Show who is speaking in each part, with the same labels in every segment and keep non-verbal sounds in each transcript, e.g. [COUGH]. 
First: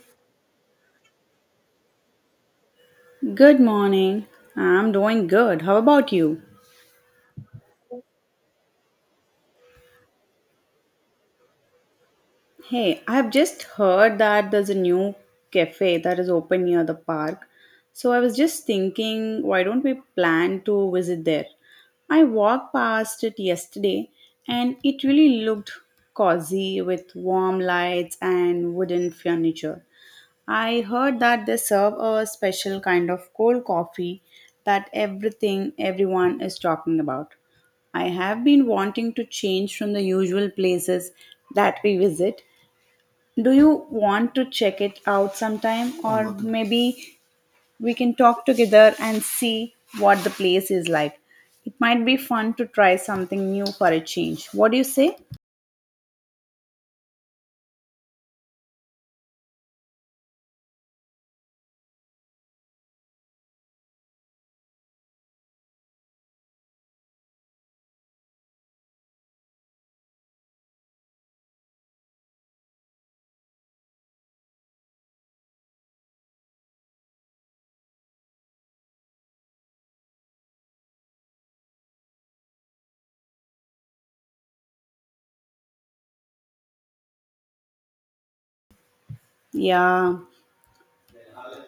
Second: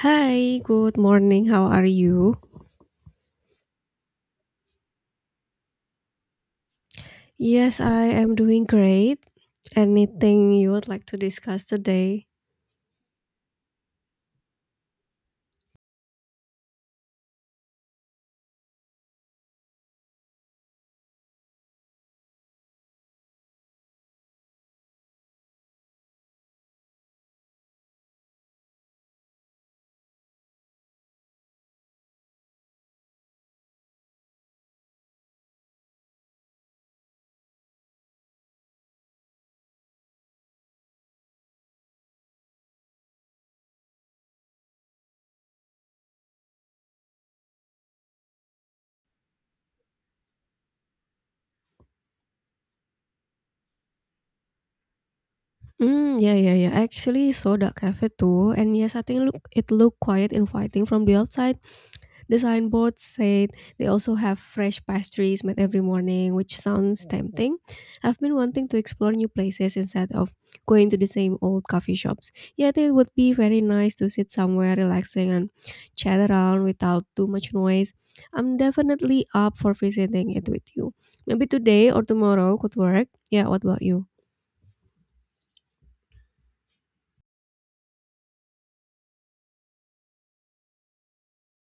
Speaker 1: Hi, good morning. How are you?
Speaker 2: Good morning. I'm doing good. How about you?
Speaker 1: Yes, I am doing great. Anything you would like to discuss today?
Speaker 2: Hey, I've just heard that there's a new cafe that is open near the park. So I was just thinking, why don't we plan to visit there? I walked past it yesterday and it really looked cozy with warm lights and wooden furniture. I heard that they serve a special kind of cold coffee that everything everyone is talking about. I have been wanting to change from the usual places that we visit. Do you want to check it out sometime or maybe we can talk together and see what the place is like. It might be fun to try something new for a change. What do you say?
Speaker 1: Mm, yeah, yeah, yeah. I actually saw that cafe too, and yes, I think look it looked quite inviting from the outside. The signboard said they also have fresh pastries made every morning, which sounds tempting. I've been wanting to explore new places instead of going to the same old coffee shops. Yet it would be very nice to sit somewhere relaxing and chat around without too much noise. I'm definitely up for visiting it with you. Maybe today or tomorrow could work. Yeah, what about you?
Speaker 2: Yeah,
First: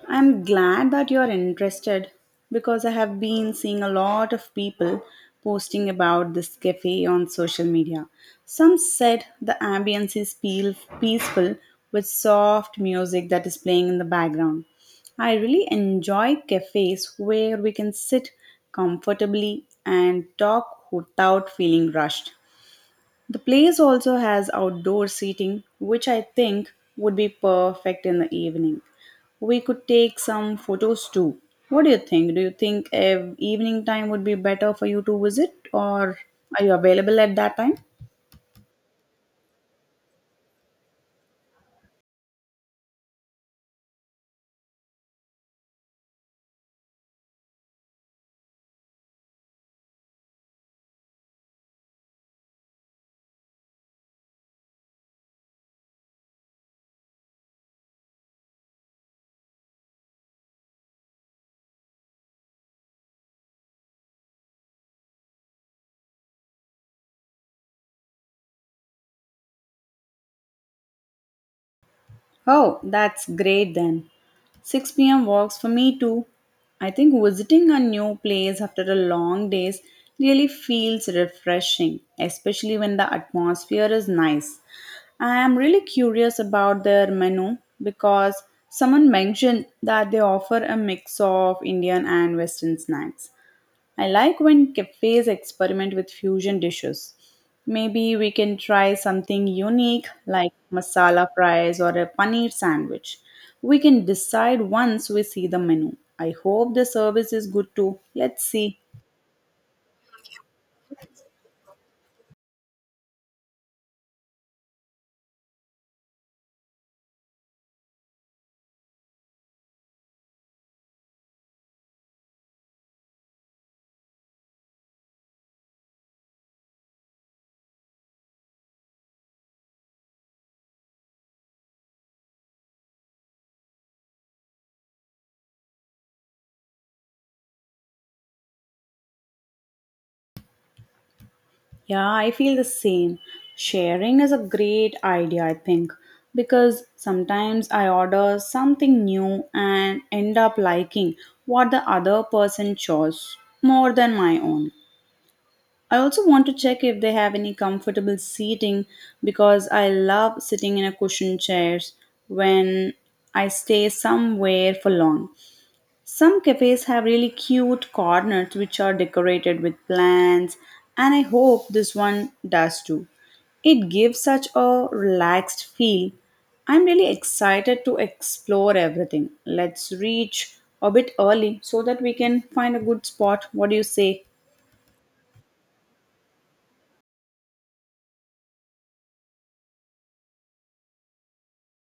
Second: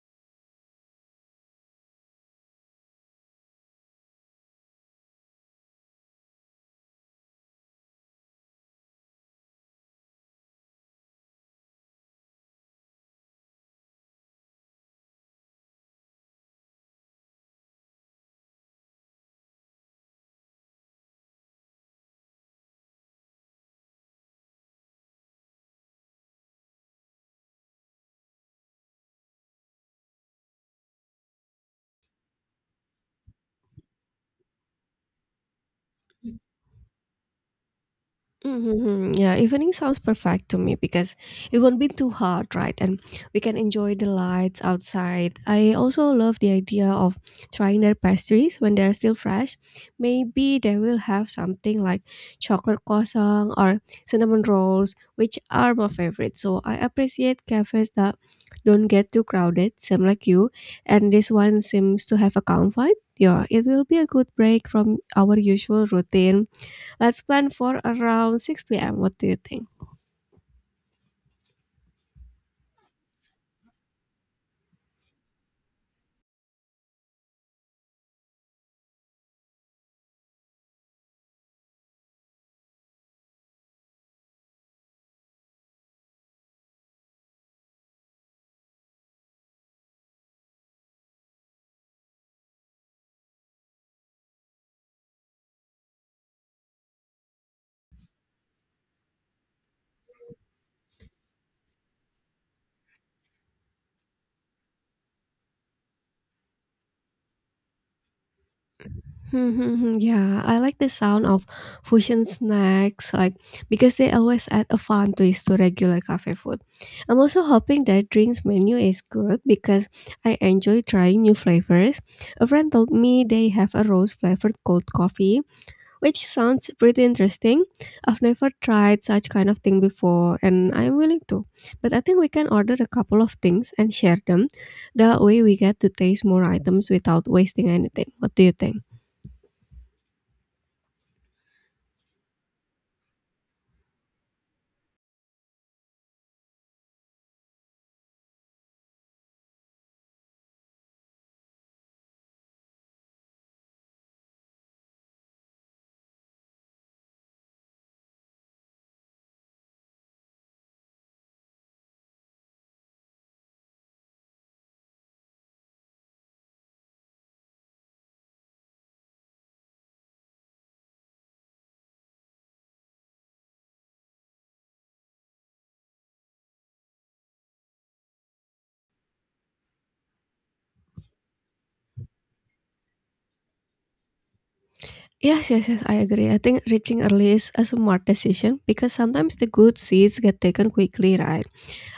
Speaker 2: I'm glad that you're interested because I have been seeing a lot of people posting about this cafe on social media. Some said the ambience is peaceful with soft music that is playing in the background. I really enjoy cafes where we can sit comfortably and talk without feeling rushed. The place also has outdoor seating, which I think would be perfect in the evening. We could take some photos too. What do you think? Do you think evening time would be better for you to visit, or are you available at that time?
Speaker 1: Mm-hmm. Yeah, evening sounds perfect to me because it won't be too hot, right? And we can enjoy the lights outside. I also love the idea of trying their pastries when they're still fresh. Maybe they will have something like chocolate croissant or cinnamon rolls, which are my favorite. So I appreciate cafes that don't get too crowded, same like you. And this one seems to have a calm vibe. Yeah, it will be a good break from our usual routine. Let's plan for around 6 p.m. What do you think?
Speaker 2: Oh, that's great then. 6 p.m. works for me too. I think visiting a new place after a long days really feels refreshing, especially when the atmosphere is nice. I am really curious about their menu because someone mentioned that they offer a mix of Indian and Western snacks. I like when cafes experiment with fusion dishes. Maybe we can try something unique like masala fries or a paneer sandwich. We can decide once we see the menu. I hope the service is good too. Let's see.
Speaker 1: Hmm, hmm, hmm. Yeah, I like the sound of fusion snacks, like because they always add a fun twist to regular cafe food. I'm also hoping that drinks menu is good because I enjoy trying new flavors. A friend told me they have a rose flavored cold coffee, which sounds pretty interesting. I've never tried such kind of thing before and I'm willing to. But I think we can order a couple of things and share them. That way we get to taste more items without wasting anything. What do you think?
Speaker 2: Yeah, I feel the same. Sharing is a great idea, I think, because sometimes I order something new and end up liking what the other person chose more than my own. I also want to check if they have any comfortable seating because I love sitting in a cushioned chairs when I stay somewhere for long. Some cafes have really cute corners which are decorated with plants, and I hope this one does too. It gives such a relaxed feel. I'm really excited to explore everything. Let's reach a bit early so that we can find a good spot. What do you say?
Speaker 1: Yes, yes, yes, I agree. I think reaching early is a smart decision because sometimes the good seats get taken quickly, right?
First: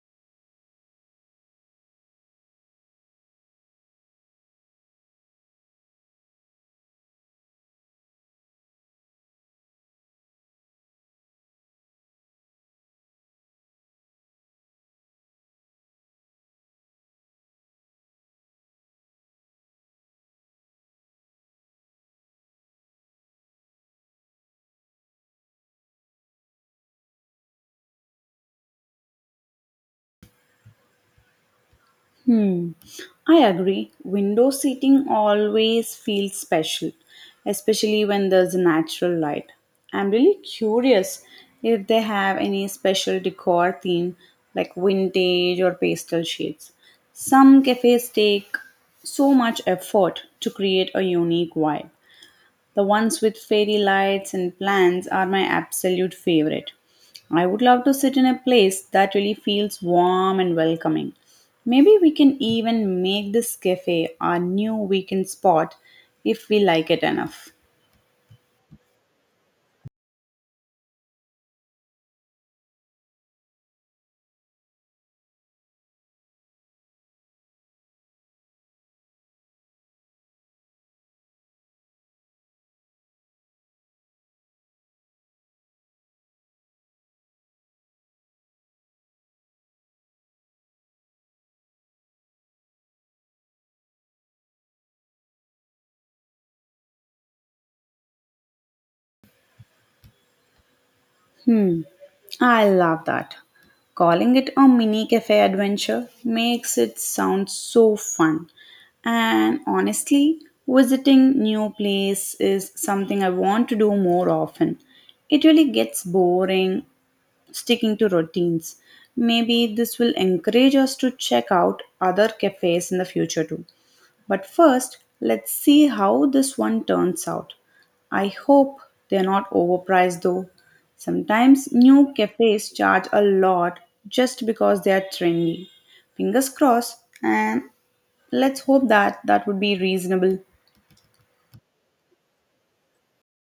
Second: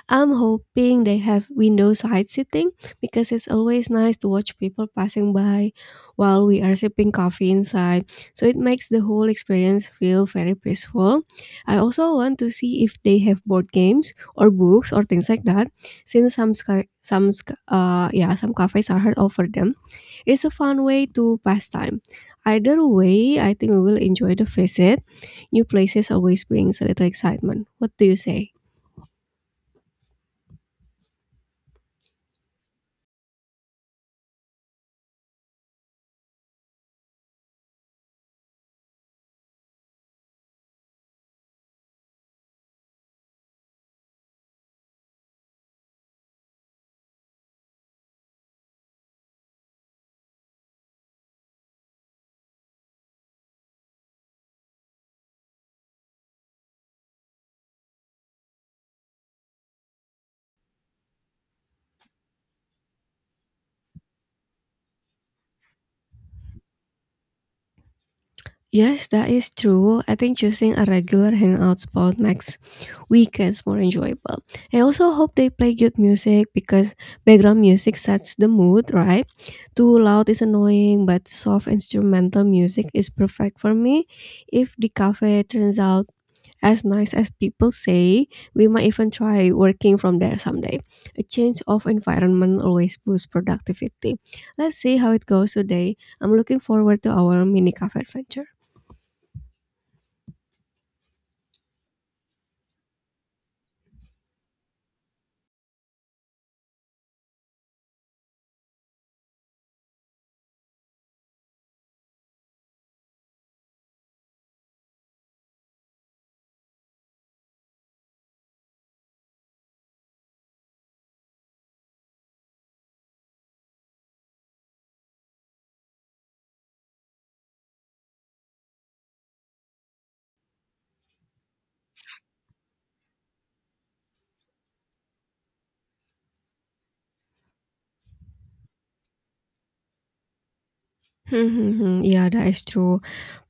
Speaker 1: I'm hoping they have window side seating because it's always nice to watch people passing by while we are sipping coffee inside. So it makes the whole experience feel very peaceful. I also want to see if they have board games or books or things like that since some sky, some sc- yeah, some cafes are hard offer them. It's a fun way to pass time. Either way, I think we will enjoy the visit. New places always brings a little excitement. What do you say?
Speaker 2: Hmm, I agree. Window seating always feels special, especially when there's natural light. I'm really curious if they have any special decor theme like vintage or pastel shades. Some cafes take so much effort to create a unique vibe. The ones with fairy lights and plants are my absolute favorite. I would love to sit in a place that really feels warm and welcoming. Maybe we can even make this cafe our new weekend spot if we like it enough.
Speaker 1: Yes, that is true. I think choosing a regular hangout spot makes weekends more enjoyable. I also hope they play good music because background music sets the mood, right? Too loud is annoying, but soft instrumental music is perfect for me. If the cafe turns out as nice as people say, we might even try working from there someday. A change of environment always boosts productivity. Let's see how it goes today. I'm looking forward to our mini cafe adventure.
Speaker 2: Hmm, I love that. Calling it a mini cafe adventure makes it sound so fun. And honestly, visiting new place is something I want to do more often. It really gets boring sticking to routines. Maybe this will encourage us to check out other cafes in the future too. But first, let's see how this one turns out. I hope they're not overpriced though. Sometimes new cafes charge a lot just because they are trendy. Fingers crossed, and let's hope that that would be reasonable.
Speaker 1: Mm-hmm. Yeah, that is true.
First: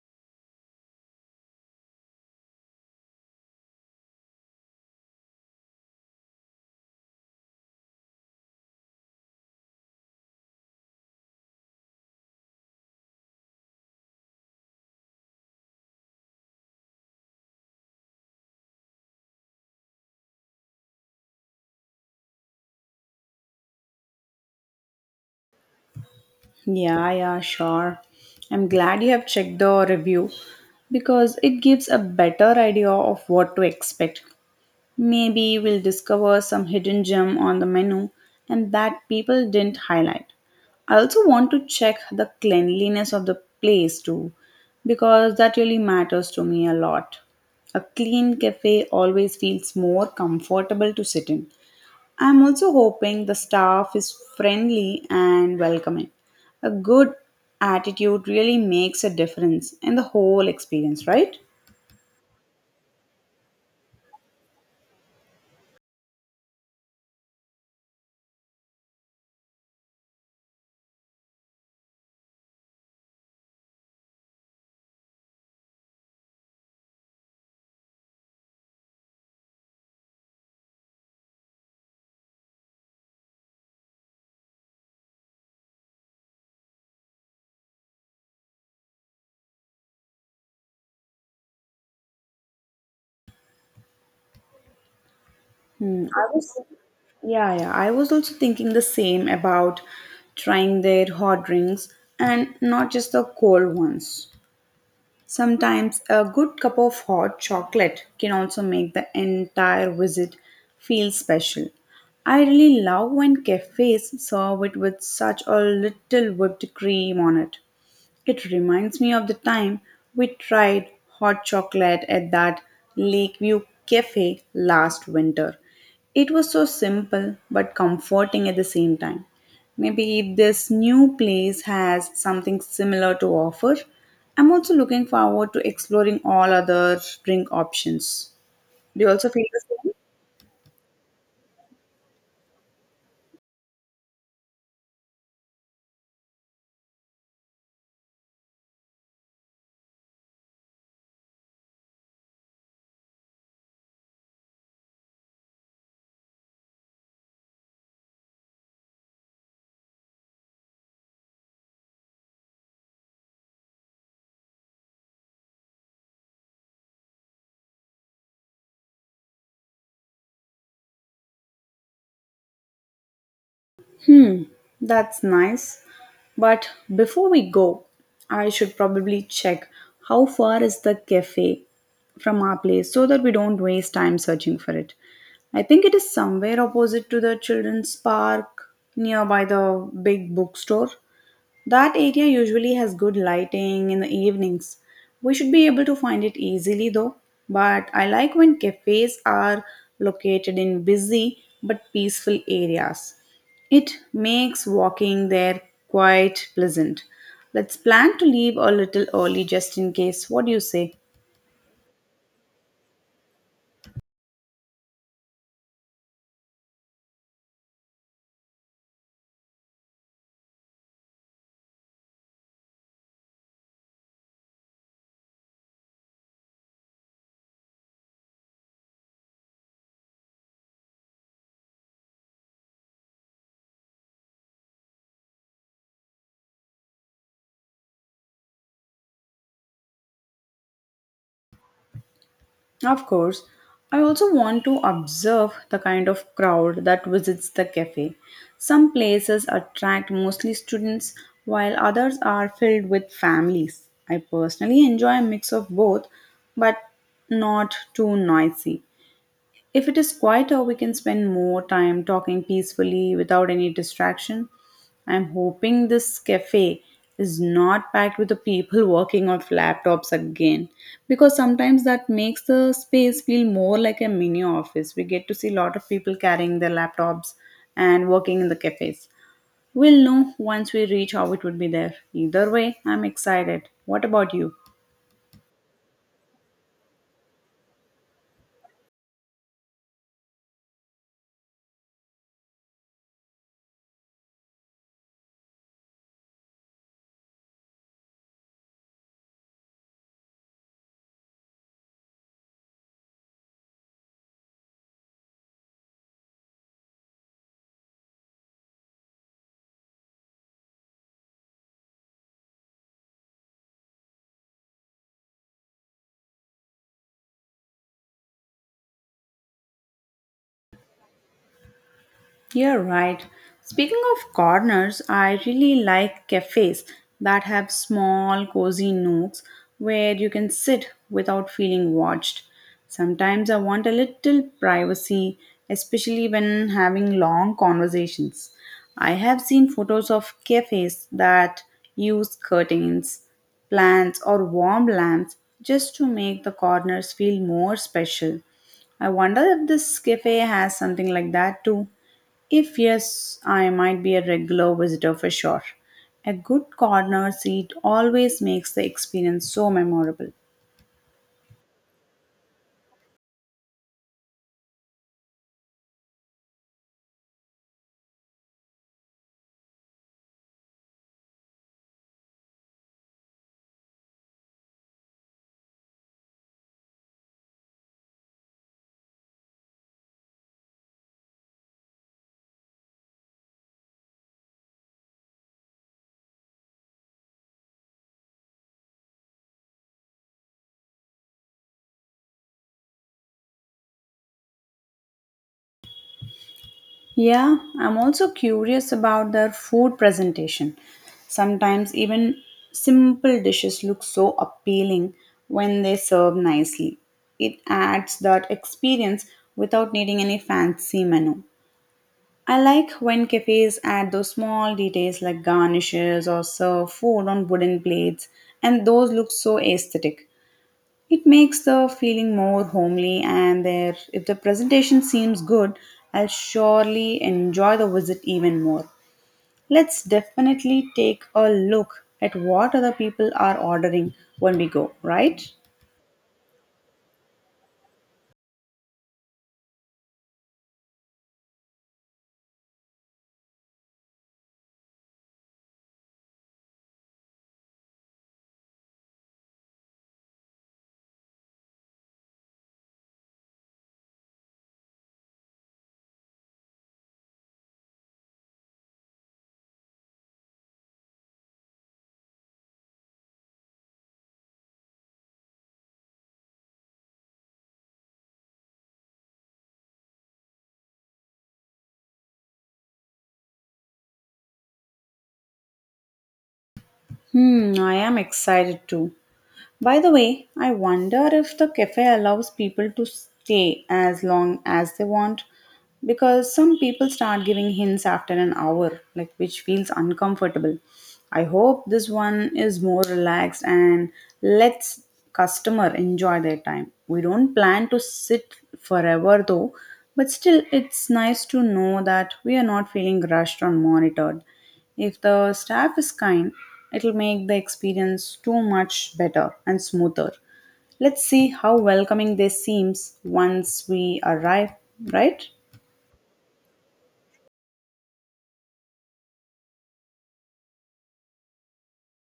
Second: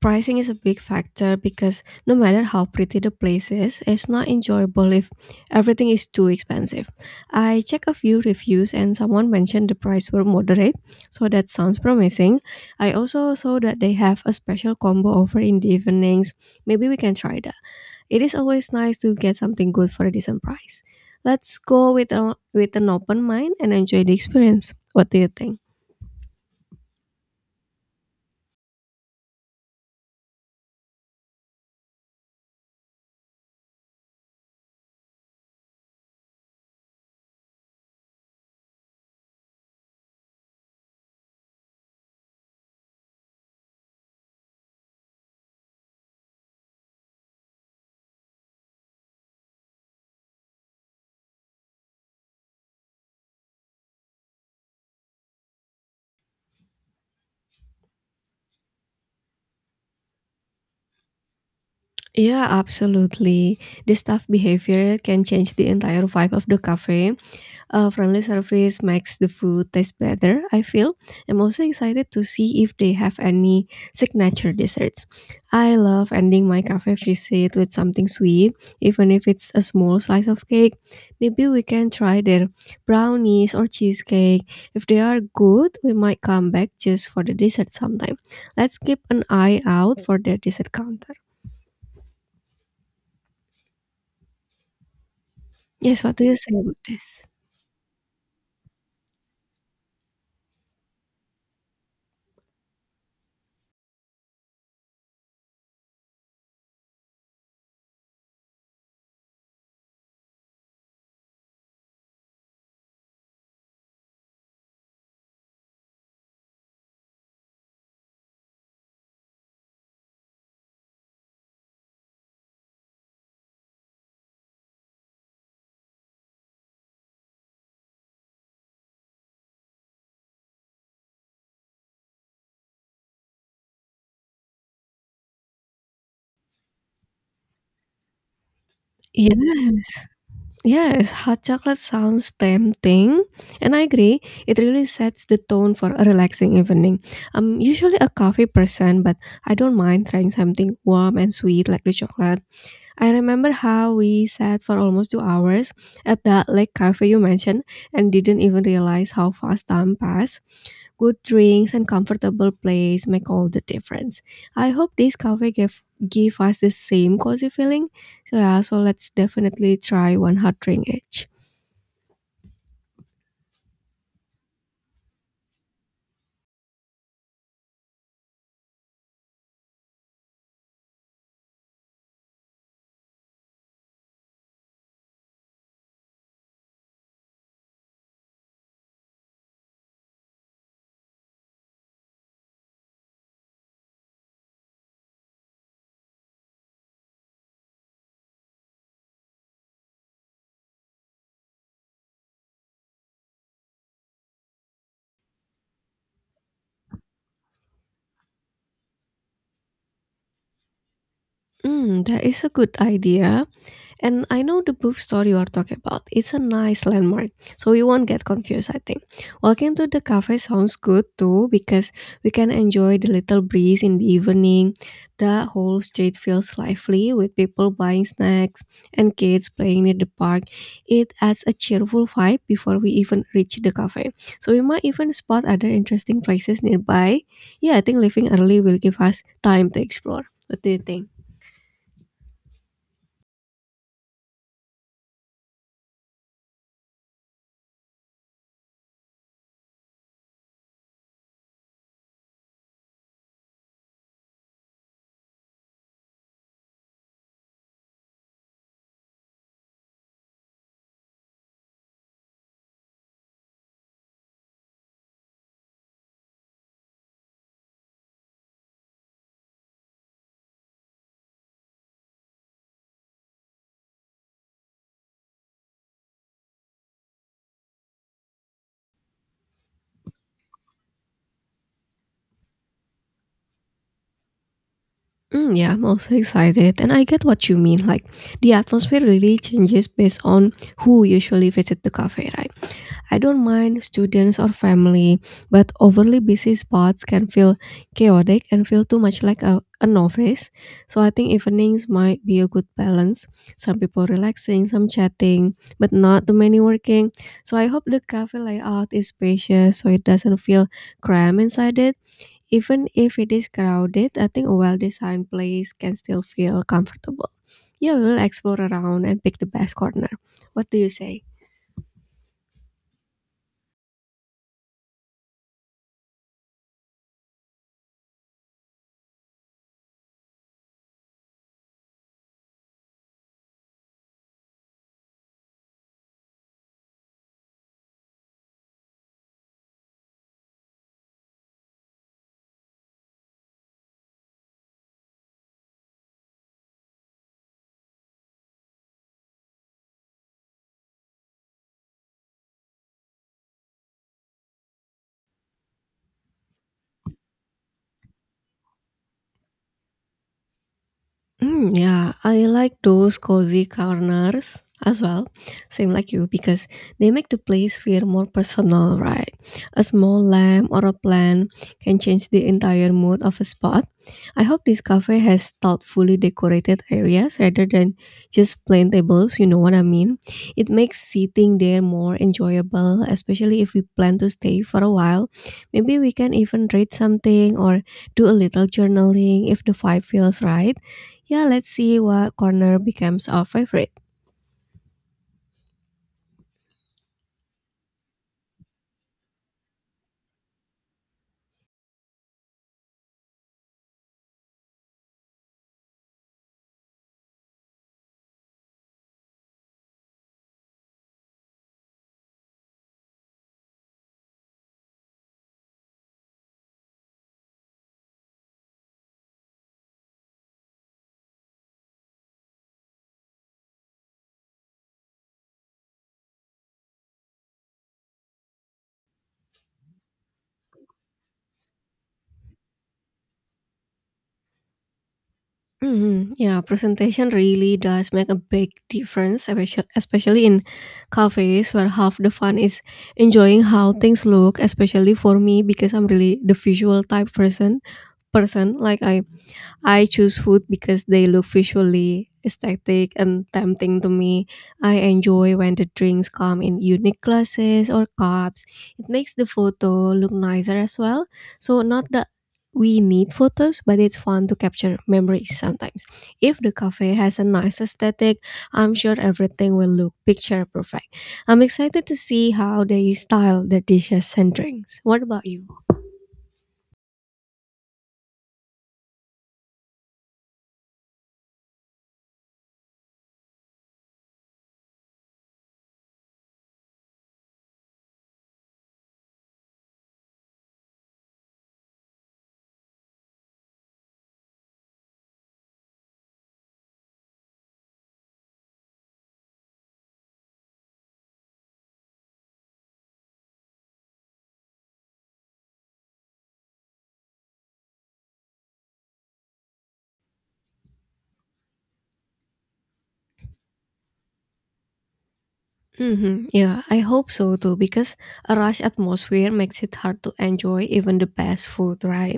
Speaker 1: Pricing is a big factor because no matter how pretty the place is, it's not enjoyable if everything is too expensive. I checked a few reviews and someone mentioned the price were moderate, so that sounds promising. I also saw that they have a special combo offer in the evenings. Maybe we can try that. It is always nice to get something good for a decent price. Let's go with an open mind and enjoy the experience. What do you think?
Speaker 2: Yeah, yeah, sure. I'm glad you have checked the review because it gives a better idea of what to expect. Maybe we'll discover some hidden gem on the menu and that people didn't highlight. I also want to check the cleanliness of the place too, because that really matters to me a lot. A clean cafe always feels more comfortable to sit in. I'm also hoping the staff is friendly and welcoming. A good attitude really makes a difference in the whole experience, right?
Speaker 1: Yeah, absolutely. The staff behavior can change the entire vibe of the cafe. A friendly service makes the food taste better, I feel. I'm also excited to see if they have any signature desserts. I love ending my cafe visit with something sweet, even if it's a small slice of cake. Maybe we can try their brownies or cheesecake. If they are good, we might come back just for the dessert sometime. Let's keep an eye out for their dessert counter. Yes,
Speaker 2: Hmm,
Speaker 1: what do
Speaker 2: I
Speaker 1: you say
Speaker 2: was,
Speaker 1: about this?
Speaker 2: yeah, yeah. I was also thinking the same about trying their hot drinks and not just the cold ones. Sometimes a good cup of hot chocolate can also make the entire visit feel special. I really love when cafes serve it with such a little whipped cream on it. It reminds me of the time we tried hot chocolate at that Lakeview cafe last winter. It was so simple but comforting at the same time. Maybe if this new place has something similar to offer, I'm also looking forward to exploring all other drink options. Do you also feel the
Speaker 1: Yeah,
Speaker 2: same?
Speaker 1: yes, hot chocolate sounds tempting, and I agree. It really sets the tone for a relaxing evening. I'm usually a coffee person, but I don't mind trying something warm and sweet like the chocolate. I remember how we sat for almost 2 hours at that lake cafe you mentioned and didn't even realize how fast time passed. Good drinks and comfortable place make all the difference. I hope this cafe gave give us the same cozy feeling. So yeah, so let's definitely try one hot drink each.
Speaker 2: Hmm, that's nice. But before we go, I should probably check how far is the cafe from our place so that we don't waste time searching for it. I think it is somewhere opposite to the children's park nearby the big bookstore. That area usually has good lighting in the evenings. We should be able to find it easily though, but I like when cafes are located in busy but peaceful areas. It makes walking there quite pleasant. Let's plan to leave a little early just in case. What do you say?
Speaker 1: Mm, that is a good idea. And I know the bookstore you are talking about. It's a nice landmark, so we won't get confused, I think. Walking to the cafe sounds good too because we can enjoy the little breeze in the evening. The whole street feels lively with people buying snacks and kids playing near the park. It adds a cheerful vibe before we even reach the cafe. So we might even spot other interesting places nearby. Yeah, I think leaving early will give us time to explore. What do you think?
Speaker 2: Of course, I also want to observe the kind of crowd that visits the cafe. Some places attract mostly students, while others are filled with families. I personally enjoy a mix of both, but not too noisy. If it is quieter, we can spend more time talking peacefully without any distraction. I'm hoping this cafe is not packed with the people [LAUGHS] working on laptops again because sometimes that makes the space feel more like a mini office. We get to see a lot of people carrying their laptops and working in the cafes. We'll know once we reach how it would be there. Either way, I'm excited. What about you?
Speaker 1: Mm, yeah, I'm also excited, and I get what you mean. Like the atmosphere really changes based on who usually visit the cafe, right? I don't mind students or family, but overly busy spots can feel chaotic and feel too much like a novice. So I think evenings might be a good balance. Some people relaxing, some chatting, but not too many working. So I hope the cafe layout is spacious so it doesn't feel cramped inside it even if it is crowded, I think a well-designed place can still feel comfortable. Yeah, we'll explore around and pick the best corner. What do you say?
Speaker 2: You're right. Speaking of corners, I really like cafes that have small, cozy nooks where you can sit without feeling watched. Sometimes I want a little privacy, especially when having long conversations. I have seen photos of cafes that use curtains, plants, or warm lamps just to make the corners feel more special. I wonder if this cafe has something like that too. If yes, I might be a regular visitor for sure. A good corner seat always makes the experience so memorable.
Speaker 1: Mm, yeah, I like those cozy corners as well, same like you, because they make the place feel more personal, right? A small lamp or a plant can change the entire mood of a spot. I hope this cafe has thoughtfully decorated areas rather than just plain tables, you know what I mean? It makes sitting there more enjoyable, especially if we plan to stay for a while. Maybe we can even read something or do a little journaling if the vibe feels right. Yeah, let's see what corner becomes our favorite.
Speaker 2: Yeah, I'm also curious about their food presentation. Sometimes even simple dishes look so appealing when they serve nicely. It adds that experience without needing any fancy menu. I like when cafes add those small details like garnishes or serve food on wooden plates, and those look so aesthetic. It makes the feeling more homely, and there, if the presentation seems good, I'll surely enjoy the visit even more. Let's definitely take a look at what other people are ordering when we go, right?
Speaker 1: Hmm. Yeah, presentation really does make a big difference, especially in cafes where half the fun is enjoying how things look. Especially for me, because I'm really the visual type person. Like, I choose food because they look visually aesthetic and tempting to me. I enjoy when the drinks come in unique glasses or cups. It makes the photo look nicer as well. So not that we need photos, but it's fun to capture memories sometimes. If the cafe has a nice aesthetic, I'm sure everything will look picture perfect. I'm excited to see how they style their dishes and drinks. What about you?
Speaker 2: Hmm, I am excited too. By the way, I wonder if the cafe allows people to stay as long as they want because some people start giving hints after an hour, like which feels uncomfortable. I hope this one is more relaxed and lets customer enjoy their time. We don't plan to sit forever though, but still it's nice to know that we are not feeling rushed or monitored. If the staff is kind, it'll make the experience too much better and smoother. Let's see how welcoming this seems once we arrive, right?
Speaker 1: Mm-hmm. Yeah, I hope so too because a rush atmosphere makes it hard to enjoy even the best food, right?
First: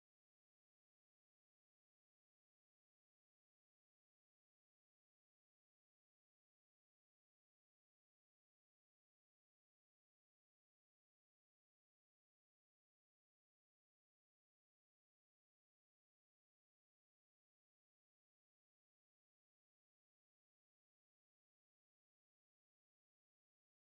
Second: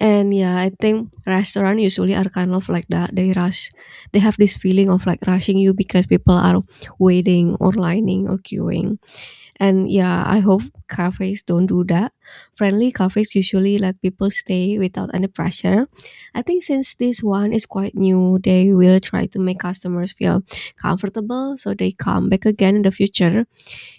Speaker 1: And yeah, I think restaurant usually are kind of like that. They rush, they have this feeling of like rushing you because people are waiting or lining or queuing. And yeah, I hope cafes don't do that. Friendly cafes usually let people stay without any pressure. I think since this one is quite new, they will try to make customers feel comfortable so they come back again in the future.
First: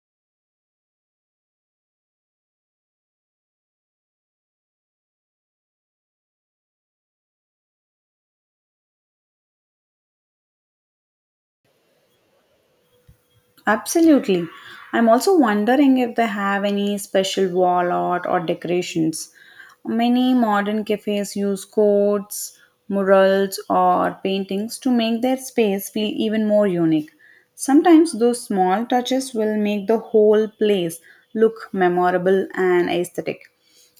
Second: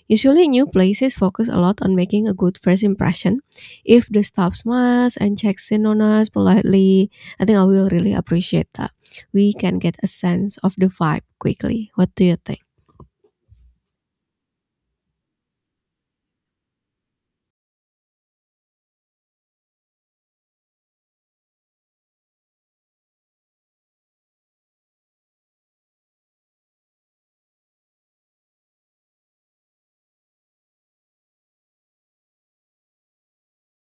Speaker 1: Usually, new places focus a lot on making a good first impression. If the staff smiles and checks in on us politely, I think I will really appreciate that. We can get a sense of the vibe quickly. What do you think?
Speaker 2: Absolutely. I'm also wondering if they have any special wall art or decorations. Many modern cafes use quotes, murals, or paintings to make their space feel even more unique. Sometimes those small touches will make the whole place look memorable and aesthetic.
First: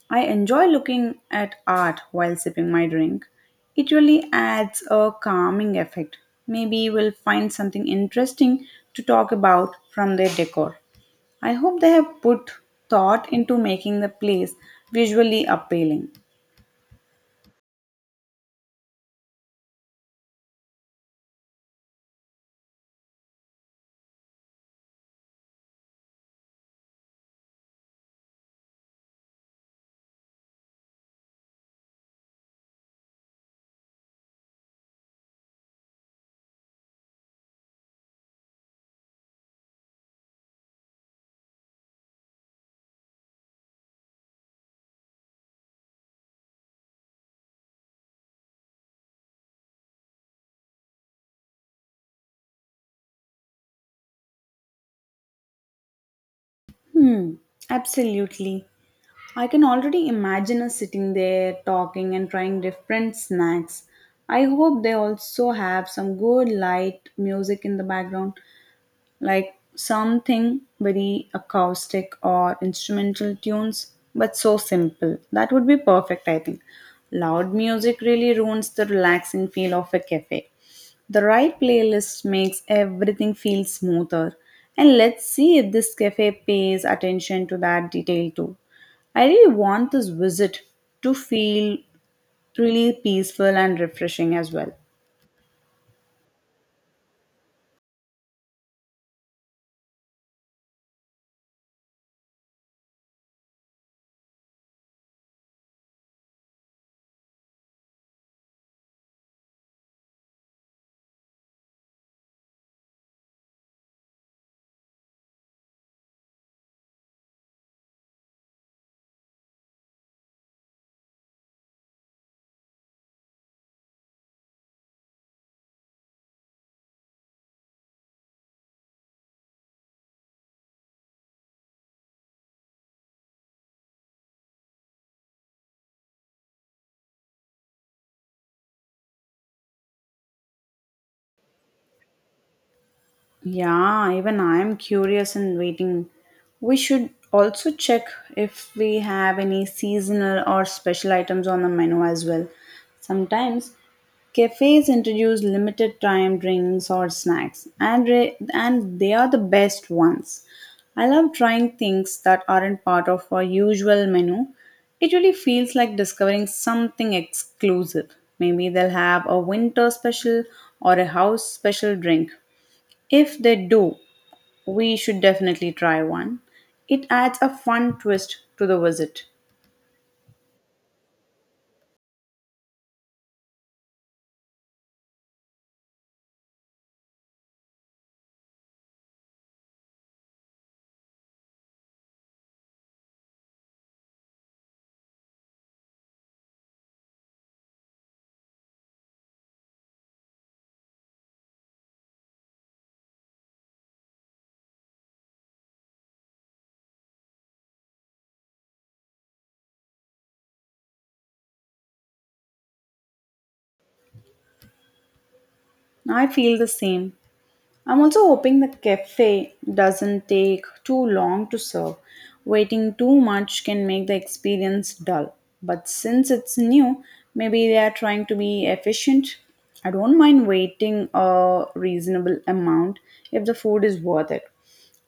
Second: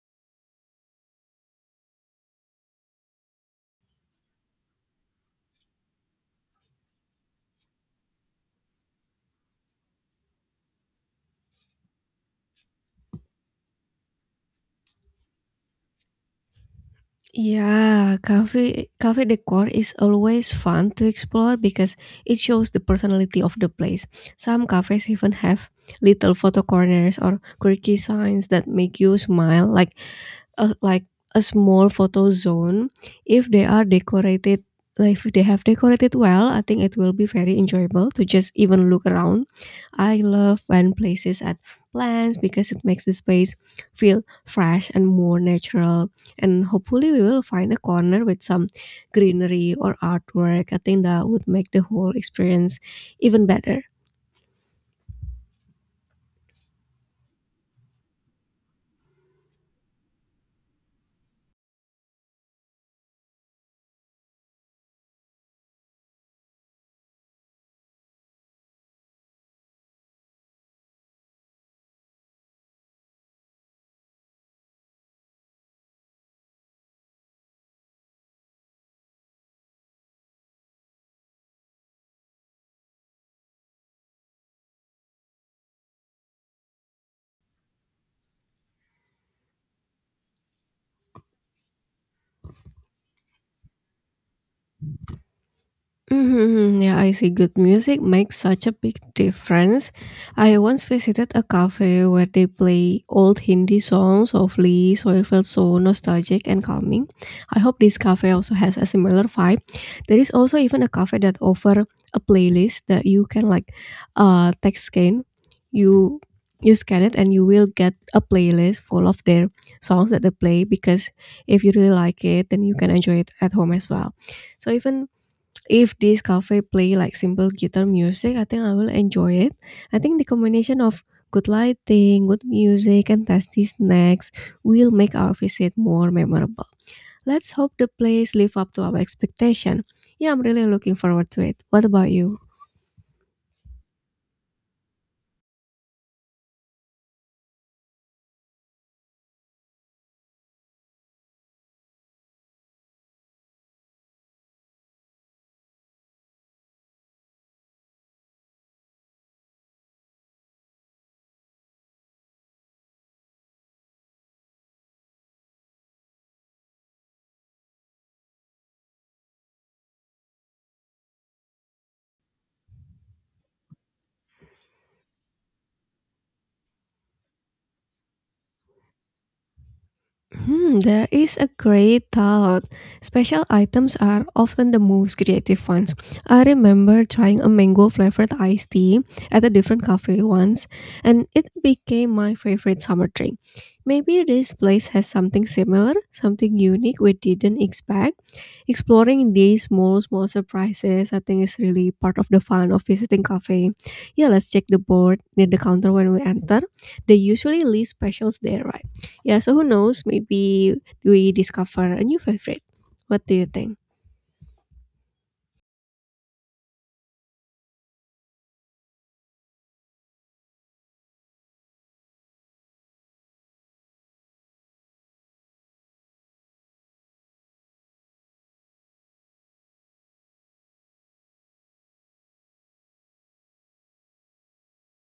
Speaker 2: I enjoy looking at art while sipping my drink. It really adds a calming effect. Maybe we'll find something interesting to talk about from their decor. I hope they have put thought into making the place visually appealing.
Speaker 1: Yeah, cafe decor is always fun to explore because it shows the personality of the place. Some cafes even have little photo corners or quirky signs that make you smile, like a small photo zone if they are decorated, like, if they have decorated well, I think it will be very enjoyable to just even look around. I love when places add plants because it makes the space feel fresh and more natural, and hopefully we will find a corner with some greenery or artwork. I think that would make the whole experience even better.
Speaker 2: Hmm, absolutely. I can already imagine us sitting there talking and trying different snacks. I hope they also have some good light music in the background like something very acoustic or instrumental tunes, but so simple. That would be perfect, I think. Loud music really ruins the relaxing feel of a cafe. The right playlist makes everything feel smoother. And let's see if this cafe pays attention to that detail too. I really want this visit to feel really peaceful and refreshing as well.
Speaker 1: Mm-hmm. Yeah, I see. Good music makes such a big difference. I once visited a cafe where they play old Hindi songs softly, so it felt so nostalgic and calming. I hope this cafe also has a similar vibe. There is also even a cafe that offer a playlist that you can like, text scan. You you scan it and you will get a playlist full of their songs that they play because if you really like it, then you can enjoy it at home as well. So even if this cafe play like simple guitar music, I think I will enjoy it. I think the combination of good lighting, good music, and tasty snacks will make our visit more memorable. Let's hope the place live up to our expectation. Yeah, I'm really looking forward to it. What about you?
Speaker 2: Yeah, even I am curious and waiting. We should also check if we have any seasonal or special items on the menu as well. Sometimes cafes introduce limited time drinks or snacks, and they are the best ones. I love trying things that aren't part of our usual menu. It really feels like discovering something exclusive. Maybe they'll have a winter special or a house special drink. If they do, we should definitely try one. It adds a fun twist to the visit.
Speaker 1: Hmm, that is a great thought. Special items are often the most creative ones. I remember trying a mango flavored iced tea at a different cafe once, and it became my favorite summer drink. Maybe this place has something similar, something unique we didn't expect. Exploring these small, small surprises, I think, is really part of the fun of visiting cafe. Yeah, let's check the board near the counter when we enter. They usually list specials there, right? Yeah, so who knows? Maybe we discover a new favorite. What do you think?
Speaker 2: I feel the same. I'm also hoping the cafe doesn't take too long to serve. Waiting too much can make the experience dull. But since it's new, maybe they are trying to be efficient. I don't mind waiting a reasonable amount if the food is worth it.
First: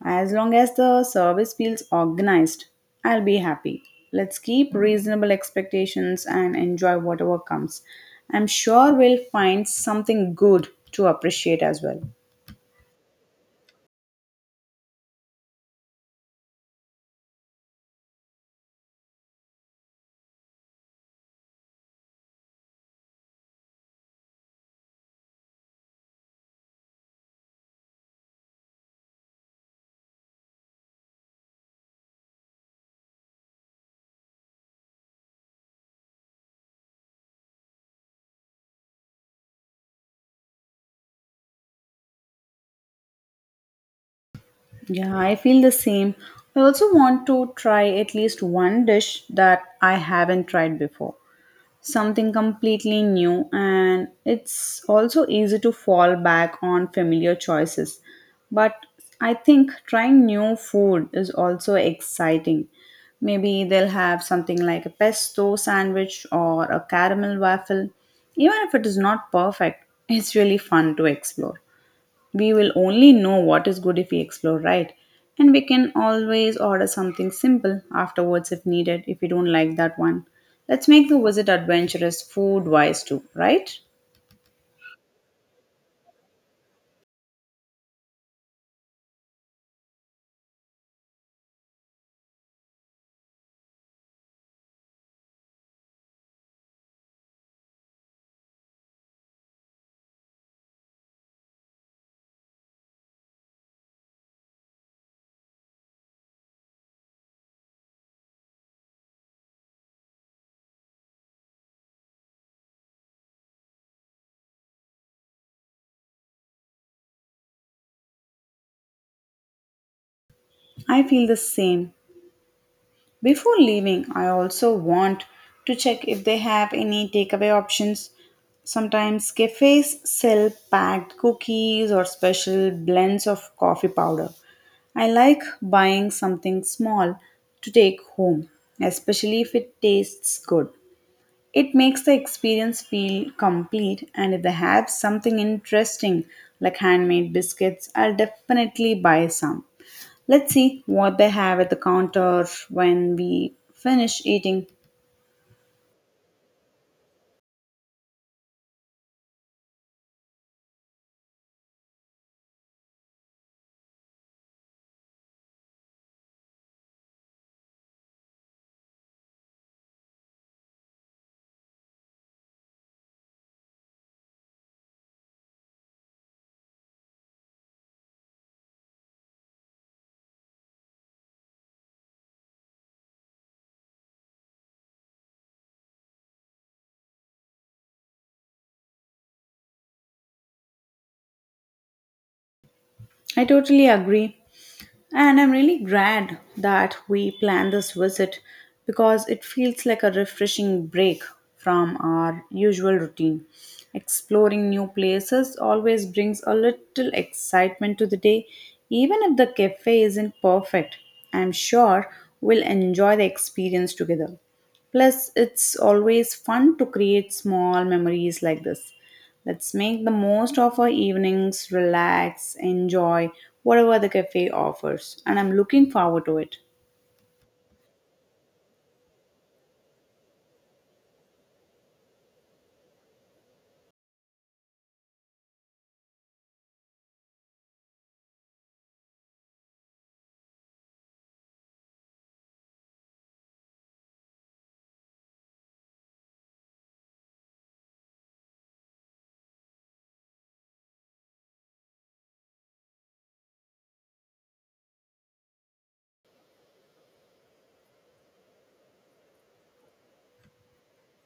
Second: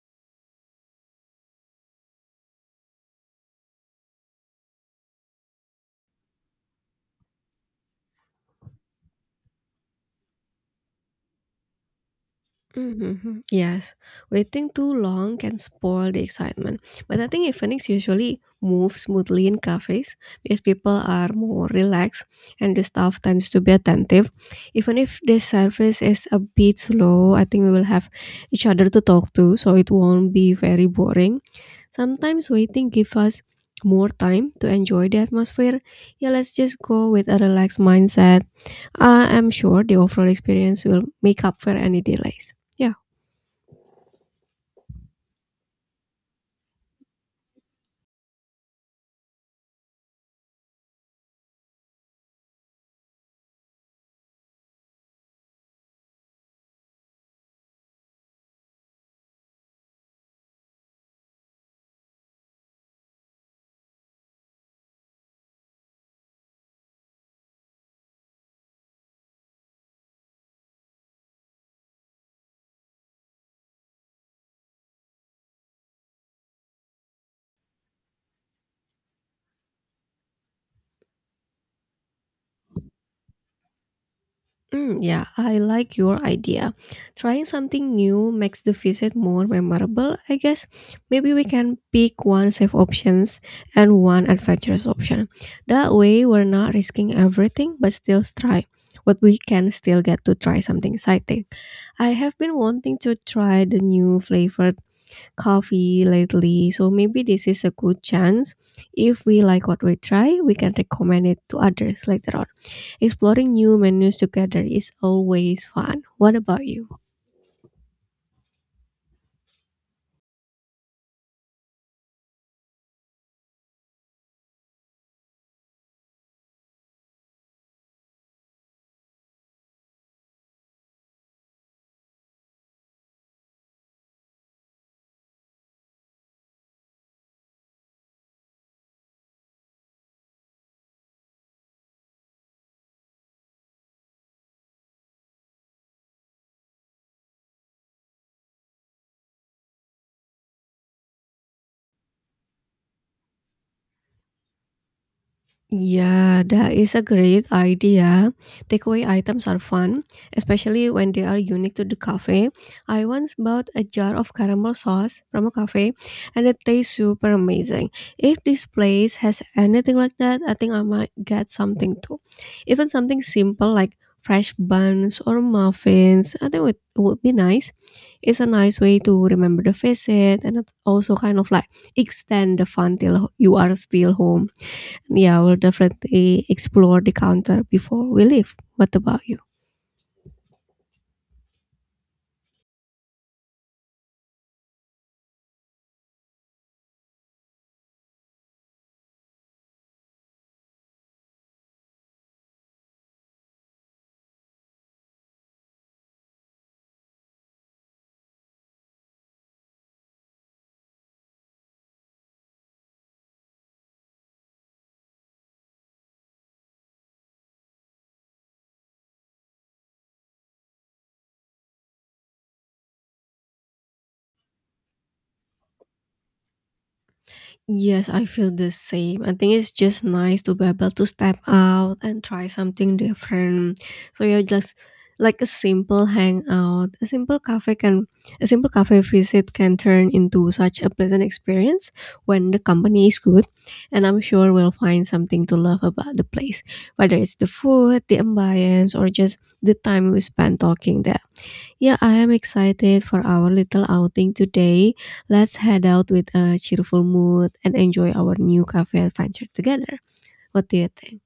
Speaker 2: As long as the service feels organized, I'll be happy. Let's keep reasonable expectations and enjoy whatever comes. I'm sure we'll find something good to appreciate as well.
Speaker 1: Mhm. Yes, waiting too long can spoil the excitement. But I think evenings usually move smoothly in cafes because people are more relaxed and the staff tends to be attentive. Even if the service is a bit slow, I think we will have each other to talk to, so it won't be very boring. Sometimes waiting gives us more time to enjoy the atmosphere. Yeah, let's just go with a relaxed mindset. I am sure the overall experience will make up for any delays. Yeah.
Speaker 2: Yeah, I feel the same. I also want to try at least one dish that I haven't tried before. Something completely new, and it's also easy to fall back on familiar choices. But I think trying new food is also exciting. Maybe they'll have something like a pesto sandwich or a caramel waffle. Even if it is not perfect, it's really fun to explore. We will only know what is good if we explore right. And we can always order something simple afterwards if needed, if we don't like that one. Let's make the visit adventurous food wise too, right?
Speaker 1: Mm, yeah, I like your idea. Trying something new makes the visit more memorable, I guess. Maybe we can pick one safe options and one adventurous option. That way we're not risking everything but still try. But we can still get to try something exciting. I have been wanting to try the new flavored coffee lately, so maybe this is a good chance. If we like what we try, we can recommend it to others later on. Exploring new menus together is always fun. What about you?
Speaker 2: I feel the same. Before leaving, I also want to check if they have any takeaway options. Sometimes cafes sell packed cookies or special blends of coffee powder. I like buying something small to take home, especially if it tastes good. It makes the experience feel complete, and if they have something interesting like handmade biscuits, I'll definitely buy some. Let's see what they have at the counter when we finish eating.
Speaker 1: Yeah, that is a great idea. Takeaway items are fun, especially when they are unique to the cafe. I once bought a jar of caramel sauce from a cafe and it tastes super amazing. If this place has anything like that, I think I might get something too. Even something simple like fresh buns or muffins, I think it would be nice. It's a nice way to remember the visit and it also kind of like extend the fun till you are still home. Yeah, we'll definitely explore the counter before we leave. What about you?
Speaker 2: I totally agree. And I'm really glad that we planned this visit because it feels like a refreshing break from our usual routine. Exploring new places always brings a little excitement to the day, even if the cafe isn't perfect. I'm sure we'll enjoy the experience together. Plus, it's always fun to create small memories like this. Let's make the most of our evenings, relax, enjoy whatever the cafe offers, and I'm looking forward to it.
Speaker 1: Yes, I feel the same. I think it's just nice to be able to step out and try something different. So you're just like a simple hangout, a simple cafe can, a simple cafe visit can turn into such a pleasant experience when the company is good, and I'm sure we'll find something to love about the place, whether it's the food, the ambience, or just the time we spend talking there. Yeah, I am excited for our little outing today. Let's head out with a cheerful mood and enjoy our new cafe adventure together. What do you think?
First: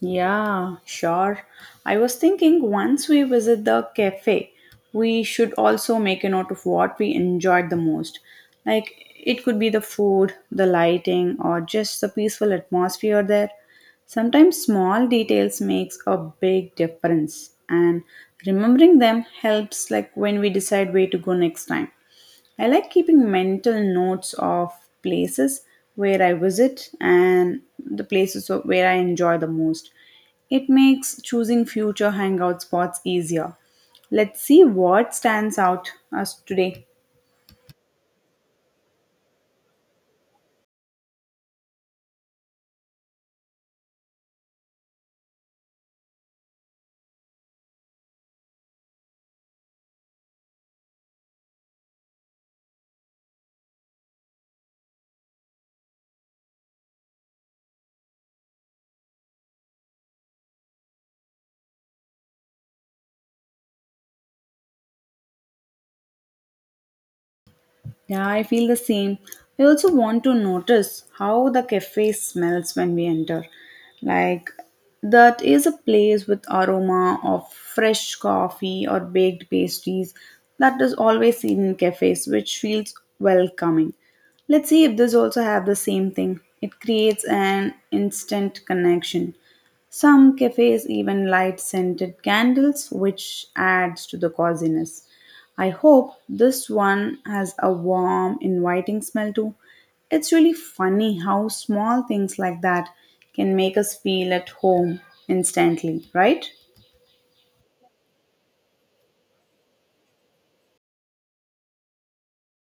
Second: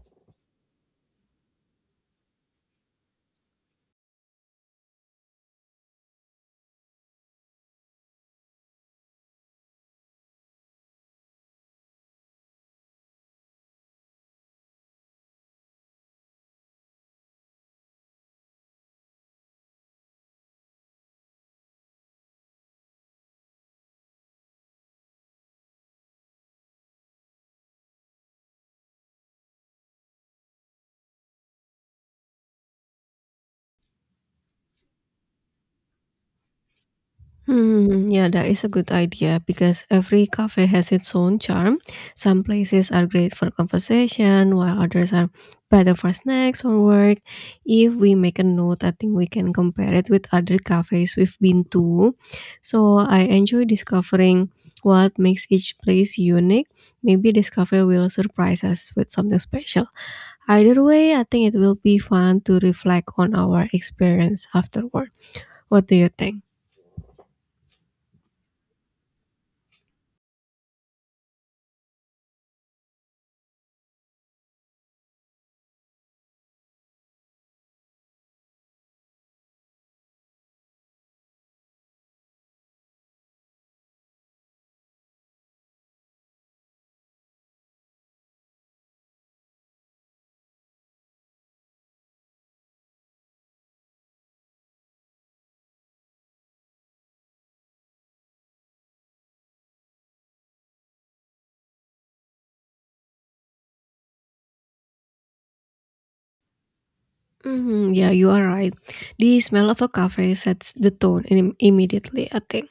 Speaker 2: Yeah, sure. I was thinking once we visit the cafe, we should also make a note of what we enjoyed the most. Like it could be the food, the lighting, or just the peaceful atmosphere there. Sometimes small details makes a big difference and remembering them helps like when we decide where to go next time. I like keeping mental notes of places where I visit and the places of- where I enjoy the most. It makes choosing future hangout spots easier. Let's see what stands out us today.
Speaker 1: Hmm, yeah, that is a good idea because every cafe has its own charm. Some places are great for conversation, while others are better for snacks or work. If we make a note, I think we can compare it with other cafes we've been to. So I enjoy discovering what makes each place unique. Maybe this cafe will surprise us with something special. Either way, I think it will be fun to reflect on our experience afterward. What do you think?
Speaker 2: Yeah, I feel the same. I also want to notice how the cafe smells when we enter. Like, that is a place with aroma of fresh coffee or baked pastries that is always seen in cafes, which feels welcoming. Let's see if this also have the same thing. It creates an instant connection. Some cafes even light scented candles, which adds to the coziness. I hope this one has a warm, inviting smell too. It's really funny how small things like that can make us feel at home instantly, right?
Speaker 1: Mhm, yeah, you are right. The smell of a cafe sets the tone immediately, I think.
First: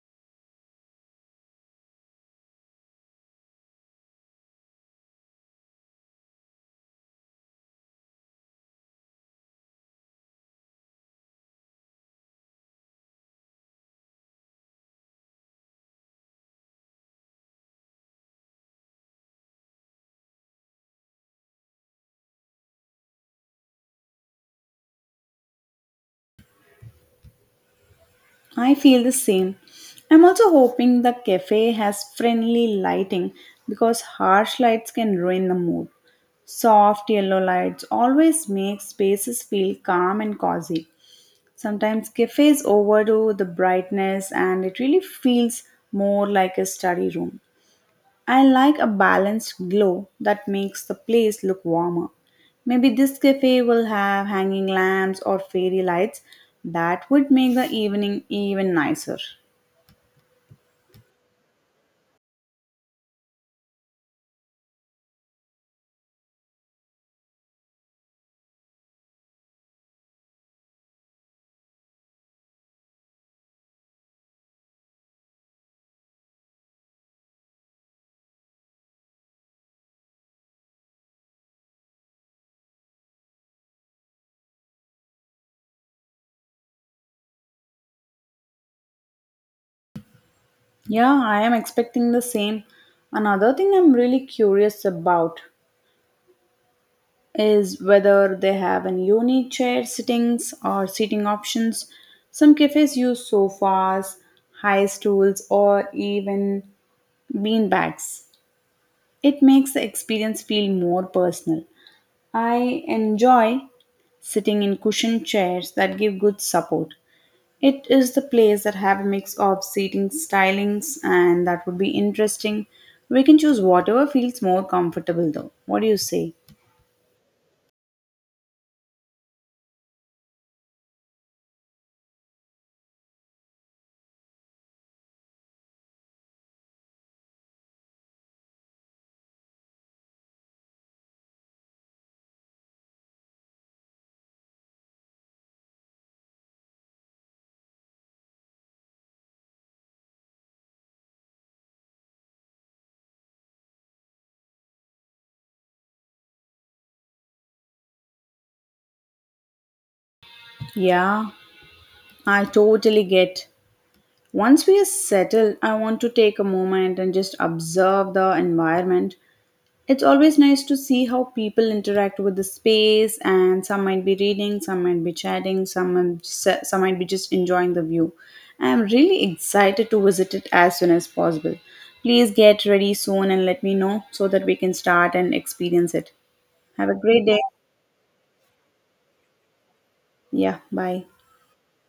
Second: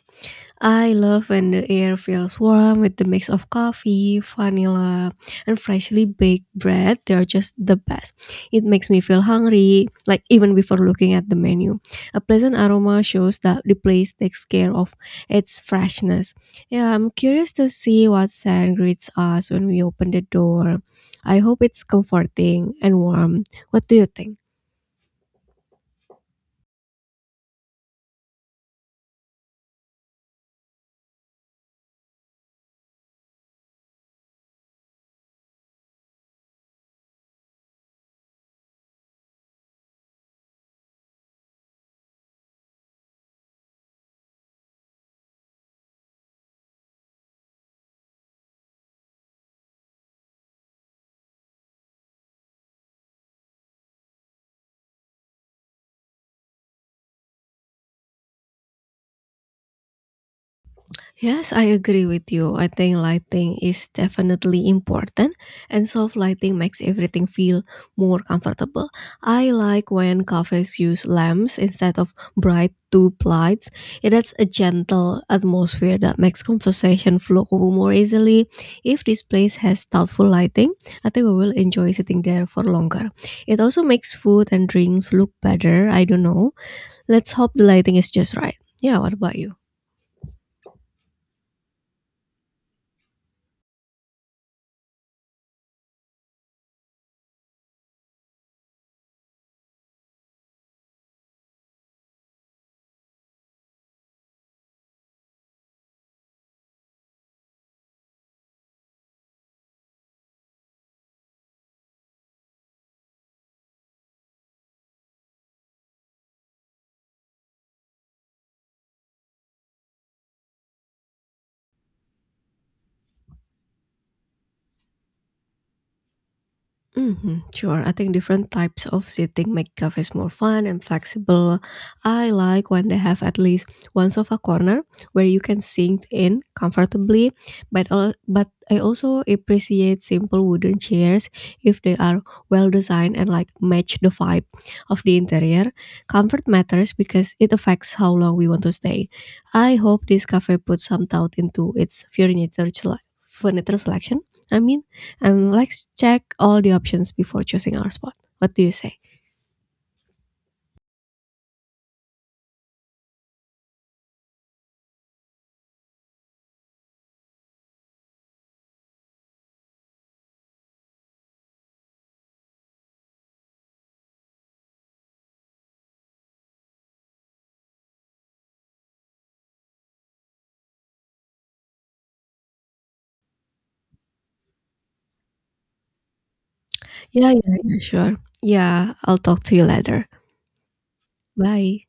Speaker 1: I love when the air feels warm with the mix of coffee, vanilla, and freshly baked bread. They are just the best. It makes me feel hungry, like even before looking at the menu. A pleasant aroma shows that the place takes care of its freshness. Yeah, I'm curious to see what scent greets us when we open the door. I hope it's comforting and warm, what do you think?
Speaker 2: I feel the same. I'm also hoping the cafe has friendly lighting because harsh lights can ruin the mood. Soft yellow lights always make spaces feel calm and cozy. Sometimes cafes overdo the brightness and it really feels more like a study room. I like a balanced glow that makes the place look warmer. Maybe this cafe will have hanging lamps or fairy lights that would make the evening even nicer.
Speaker 1: Yes, I agree with you. I think lighting is definitely important, and soft lighting makes everything feel more comfortable. I like when cafes use lamps instead of bright tube lights. It adds a gentle atmosphere that makes conversation flow more easily. If this place has thoughtful lighting, I think we will enjoy sitting there for longer. It also makes food and drinks look better. I don't know. Let's hope the lighting is just right. Yeah, what about you?
Speaker 2: Yeah, I am expecting the same. Another thing I'm really curious about is whether they have an unique chair sittings or seating options. Some cafes use sofas, high stools, or even bean bags. It makes the experience feel more personal. I enjoy sitting in cushioned chairs that give good support. It is the place that have a mix of seating stylings and that would be interesting. We can choose whatever feels more comfortable though. What do you say?
Speaker 1: Hmm. Sure. I think different types of seating make cafes more fun and flexible. I like when they have at least one sofa corner where you can sink in comfortably, but I also appreciate simple wooden chairs if they are well designed and like match the vibe of the interior. Comfort matters because it affects how long we want to stay. I hope this cafe puts some thought into its furniture furniture selection. I mean, and let's check all the options before choosing our spot. What do you say?
Speaker 2: Yeah, I totally get. Once we are settled, I want to take a moment and just observe the environment. It's always nice to see how people interact with the space, and some might be reading, some might be chatting, some might be just enjoying the view. I am really excited to visit it as soon as possible. Please get ready soon and let me know so that we can start and experience it. Have a great
Speaker 1: Yeah,
Speaker 2: day.
Speaker 1: yeah, yeah, sure. Yeah, I'll talk to you later.
Speaker 2: Yeah, bye.
Speaker 1: Bye.